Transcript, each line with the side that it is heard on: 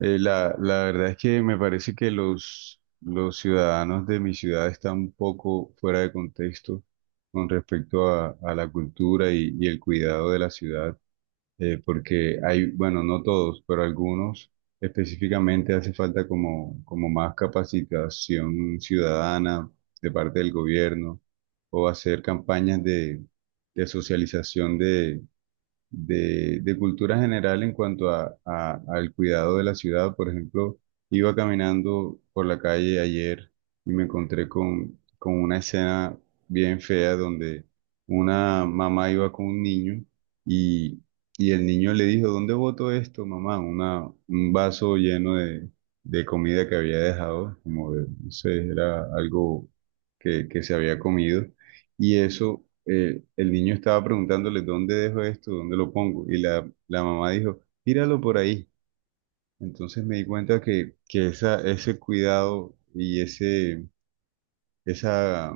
right: La verdad es que me parece que los ciudadanos de mi ciudad están un poco fuera de contexto con respecto a la cultura y el cuidado de la ciudad, porque hay, bueno, no todos, pero algunos específicamente hace falta como más capacitación ciudadana de parte del gobierno o hacer campañas de socialización de cultura general en cuanto al cuidado de la ciudad. Por ejemplo, iba caminando por la calle ayer y me encontré con una escena bien fea donde una mamá iba con un niño y, y el niño le dijo, ¿dónde boto esto, mamá? Un vaso lleno de comida que había dejado, como de, no sé, era algo que se había comido. Y eso, el niño estaba preguntándole, ¿dónde dejo esto? ¿Dónde lo pongo? Y la mamá dijo, tíralo por ahí. Entonces me di cuenta que esa, ese cuidado y ese, esa,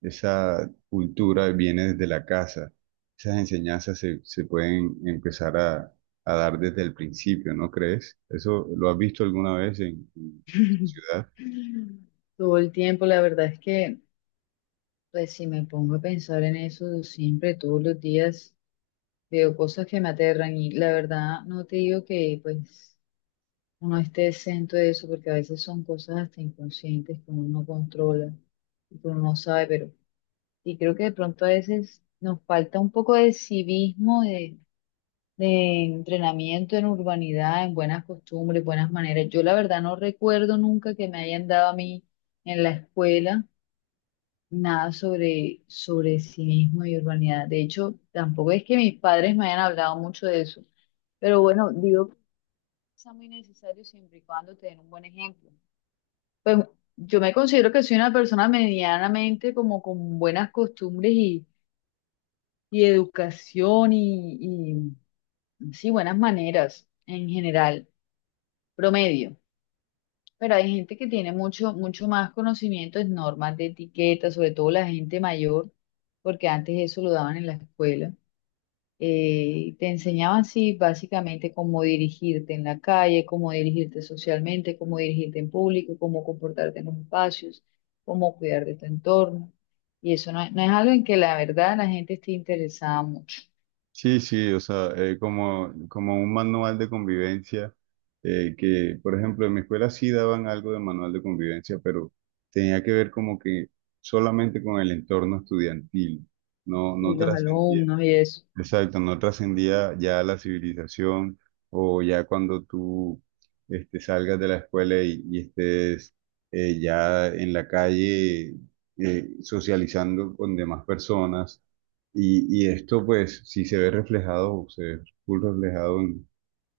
right: esa cultura viene desde la casa. Esas enseñanzas se pueden empezar a dar desde el principio, ¿no crees? ¿Eso lo has visto alguna vez en tu ciudad?
left: Todo el tiempo, la verdad es que, pues si me pongo a pensar en eso siempre, todos los días, veo cosas que me aterran y la verdad no te digo que pues uno esté exento de eso porque a veces son cosas hasta inconscientes que uno no controla y que uno no sabe, pero y creo que de pronto a veces nos falta un poco de civismo, de entrenamiento en urbanidad, en buenas costumbres, buenas maneras. Yo la verdad no recuerdo nunca que me hayan dado a mí en la escuela nada sobre civismo y urbanidad. De hecho, tampoco es que mis padres me hayan hablado mucho de eso. Pero bueno, digo que es muy necesario siempre y cuando te den un buen ejemplo. Pues yo me considero que soy una persona medianamente como con buenas costumbres y educación y sí, buenas maneras en general, promedio. Pero hay gente que tiene mucho más conocimiento en normas de etiqueta, sobre todo la gente mayor, porque antes eso lo daban en la escuela. Te enseñaban, sí, básicamente cómo dirigirte en la calle, cómo dirigirte socialmente, cómo dirigirte en público, cómo comportarte en los espacios, cómo cuidar de tu entorno. Y eso no, no es algo en que la verdad la gente esté interesada mucho,
right: Sí, sí, o sea, como un manual de convivencia, que, por ejemplo, en mi escuela sí daban algo de manual de convivencia, pero tenía que ver como que solamente con el entorno estudiantil, no, no.
left: y
right: Mm.
left: los
right: Trascendía.
left: alumnos y eso.
right: Exacto, no trascendía ya a la civilización o ya cuando tú este, salgas de la escuela y estés ya en la calle, socializando con demás personas. Y esto pues si se ve reflejado, se ve full reflejado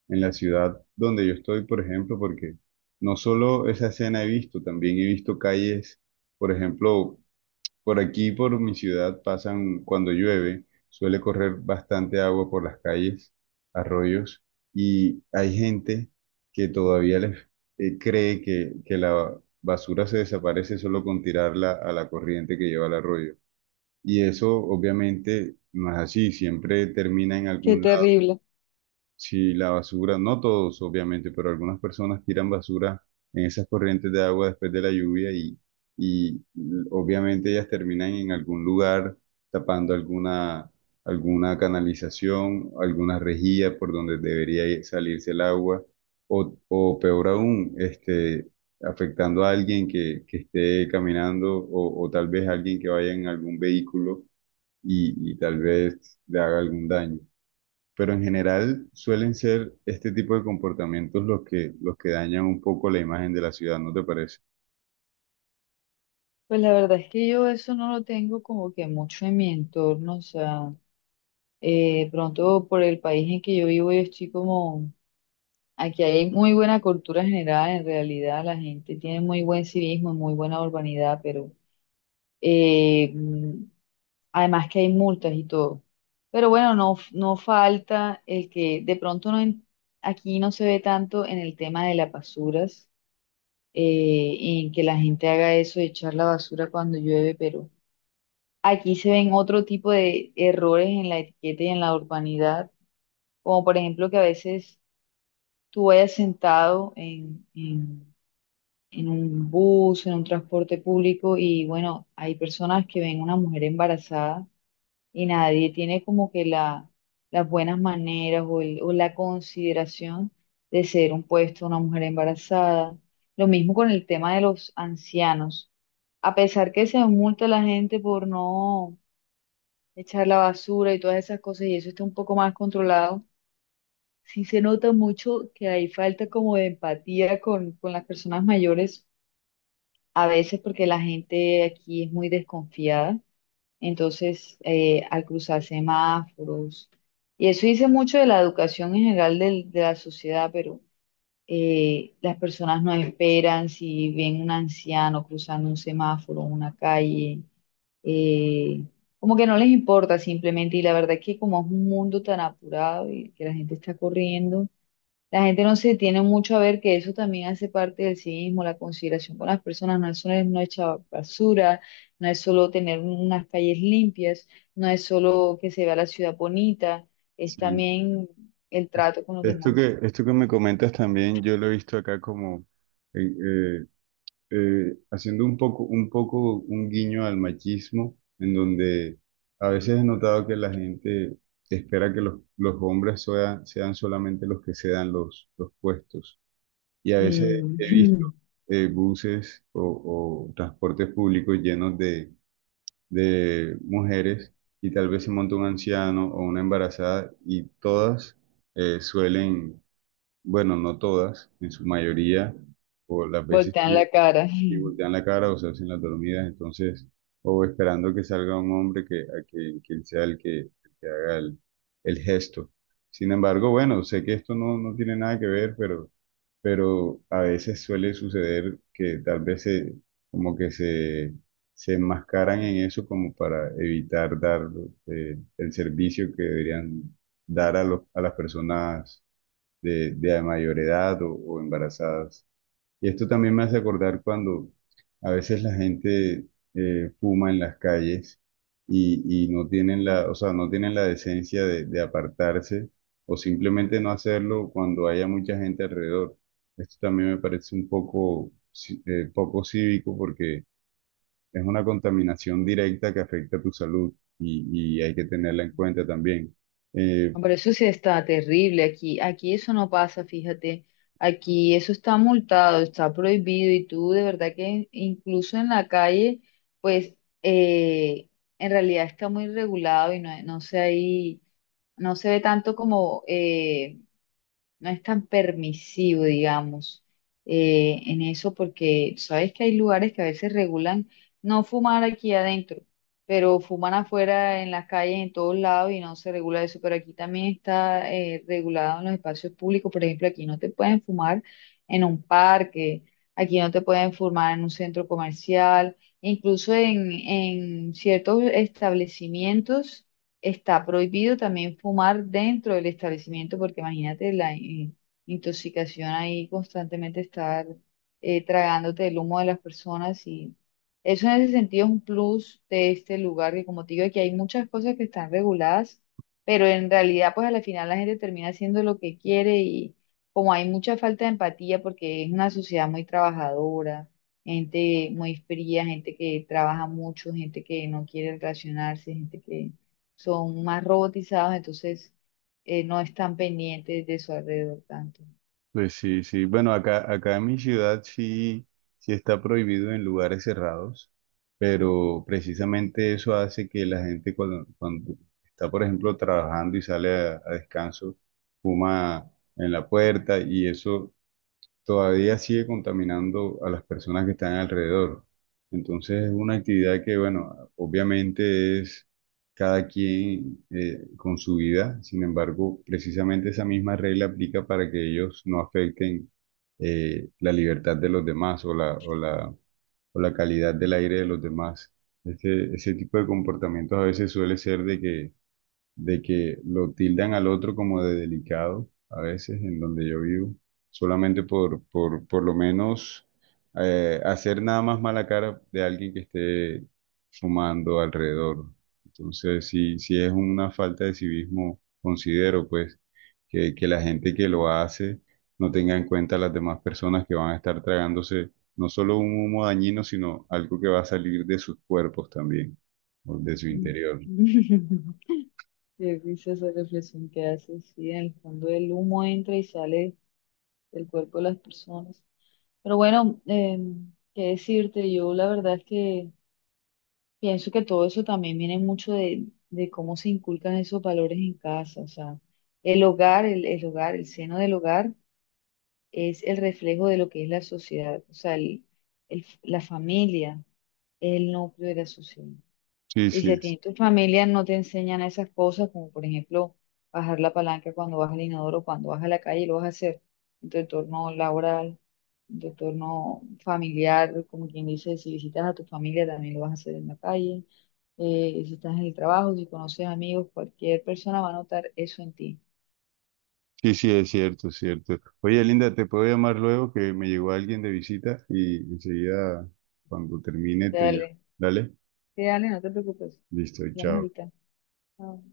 right: en la ciudad donde yo estoy, por ejemplo, porque no solo esa escena he visto, también he visto calles, por ejemplo, por aquí, por mi ciudad, pasan cuando llueve, suele correr bastante agua por las calles, arroyos, y hay gente que todavía les cree que la basura se desaparece solo con tirarla a la corriente que lleva al arroyo. Y eso obviamente no es así, siempre termina en
left: Qué
right: algún...
left: terrible.
right: Sí, la basura, no todos obviamente, pero algunas personas tiran basura en esas corrientes de agua después de la lluvia y obviamente ellas terminan en algún lugar tapando alguna, alguna canalización, alguna rejilla por donde salirse el agua o peor aún, este, afectando a alguien que esté caminando o tal vez alguien que vaya en algún vehículo y tal vez le haga algún daño, pero en general suelen ser este tipo de comportamientos los que dañan un poco la imagen de la ciudad, ¿no te parece?
left: Pues la verdad es que yo eso no lo tengo como que mucho en mi entorno, o sea, pronto por el país en que yo vivo, yo estoy como, aquí hay muy buena cultura general, en realidad la gente tiene muy buen civismo, muy buena urbanidad, pero eh, mm, además que hay multas y todo. Pero bueno, no, no falta el que de pronto no, aquí no se ve tanto en el tema de las basuras, en que la gente haga eso de echar la basura cuando llueve, pero... Aquí se ven otro tipo de errores en la etiqueta y en la urbanidad, como por ejemplo que a veces tú vayas sentado en un bus, en un transporte público y bueno, hay personas que ven una mujer embarazada y nadie tiene como que la, las buenas maneras o, o la consideración de ser un puesto una mujer embarazada. Lo mismo con el tema de los ancianos. A pesar que se multa a la gente por no echar la basura y todas esas cosas, y eso está un poco más controlado, sí se nota mucho que hay falta como de empatía con las personas mayores, a veces porque la gente aquí es muy desconfiada, entonces al cruzar semáforos, y eso dice mucho de la educación en general de la sociedad, pero las personas no esperan si ven un anciano cruzando un semáforo, una calle, eh, como que no les importa simplemente y la verdad es que como es un mundo tan apurado y que la gente está corriendo, la gente no se tiene mucho a ver que eso también hace parte del civismo, la consideración con las personas, no es solo no echar basura, no es solo tener unas calles limpias, no es solo que se vea la ciudad bonita, es
right: Sí.
left: también el trato con los demás.
right: Esto que me comentas también, yo lo he visto acá como eh, eh, haciendo un poco, un poco un guiño al machismo, en donde a veces he notado que la gente espera que los hombres sean solamente los que cedan los puestos. Y a veces
left: Mm.
right: he visto buses o transportes públicos llenos de mujeres y tal vez se monta un anciano o una embarazada y todas suelen, bueno, no todas, en su mayoría, o las veces
left: Voltean
right: que
left: la cara.
right: si voltean la cara o se hacen las dormidas, entonces, o esperando que salga un hombre que, a que, que él sea el que haga el gesto. Sin embargo, bueno, sé que esto no, no tiene nada que ver, pero a veces suele suceder que tal vez se, como que se enmascaran en eso como para evitar dar el servicio que deberían dar a, los, a las personas de mayor edad o embarazadas. Y esto también me hace acordar cuando a veces la gente fuma en las calles y no tienen la, o sea, no tienen la decencia de apartarse o simplemente no hacerlo cuando haya mucha gente alrededor. Esto también me parece un poco, poco cívico porque es una contaminación directa que afecta a tu salud y hay que tenerla en cuenta también. Eh,
left: Hombre, eso sí está terrible aquí. Aquí eso no pasa, fíjate. Aquí eso está multado, está prohibido y tú de verdad que incluso en la calle, pues eh, en realidad está muy regulado y no, no se ahí, no se ve tanto como no es tan permisivo, digamos, en eso, porque sabes que hay lugares que a veces regulan no fumar aquí adentro, pero fuman afuera en las calles, en todos lados, y no se regula eso, pero aquí también está regulado en los espacios públicos, por ejemplo, aquí no te pueden fumar en un parque, aquí no te pueden fumar en un centro comercial, incluso en ciertos establecimientos. Está prohibido también fumar dentro del establecimiento porque imagínate la intoxicación ahí constantemente estar tragándote el humo de las personas y eso en ese sentido es un plus de este lugar que como te digo aquí hay muchas cosas que están reguladas, pero en realidad pues a la final la gente termina haciendo lo que quiere y como hay mucha falta de empatía porque es una sociedad muy trabajadora, gente muy fría, gente que trabaja mucho, gente que no quiere relacionarse, gente que son más robotizados, entonces no están pendientes de su alrededor tanto.
right: Pues sí, sí. Bueno, acá, acá en mi ciudad sí, sí está prohibido en lugares cerrados, pero precisamente eso hace que la gente cuando, cuando está, por ejemplo, trabajando y sale a descanso, fuma en la puerta y eso todavía sigue contaminando a las personas que están alrededor. Entonces es una actividad que, bueno, obviamente es cada quien con su vida, sin embargo, precisamente esa misma regla aplica para que ellos no afecten la libertad de los demás o la, o la, o la calidad del aire de los demás. Este, ese tipo de comportamientos a veces suele ser de que lo tildan al otro como de delicado a veces en donde yo vivo, solamente por lo menos hacer nada más mala cara de alguien que esté fumando alrededor. Entonces, si, si es una falta de civismo, considero pues que la gente que lo hace no tenga en cuenta a las demás personas que van a estar tragándose no solo un humo dañino, sino algo que va a salir de sus cuerpos también, o de su
left: Mm.
right: interior.
left: Qué risa esa reflexión que haces, sí, en el fondo el humo entra y sale del cuerpo de las personas. Pero bueno, qué decirte, yo la verdad es que pienso que todo eso también viene mucho de cómo se inculcan esos valores en casa, o sea, el hogar, el hogar, el seno del hogar es el reflejo de lo que es la sociedad, o sea, la familia, el núcleo de la sociedad.
right: Sí,
left: Y si
right: sí,
left: a ti en tu familia no te enseñan esas cosas, como por ejemplo bajar la palanca cuando vas al inodoro, cuando vas a la calle, lo vas a hacer en tu entorno laboral, en tu entorno familiar, como quien dice, si visitas a tu familia también lo vas a hacer en la calle, si estás en el trabajo, si conoces amigos, cualquier persona va a notar eso en ti.
right: sí, sí, es cierto, es cierto. Oye, Linda, te puedo llamar luego que me llegó alguien de visita y enseguida, cuando termine, te llamo.
left: Dale,
right: Dale,
left: sí, dale, no te preocupes.
right: listo,
left: Hablamos
right: chao.
left: ahorita. Chao.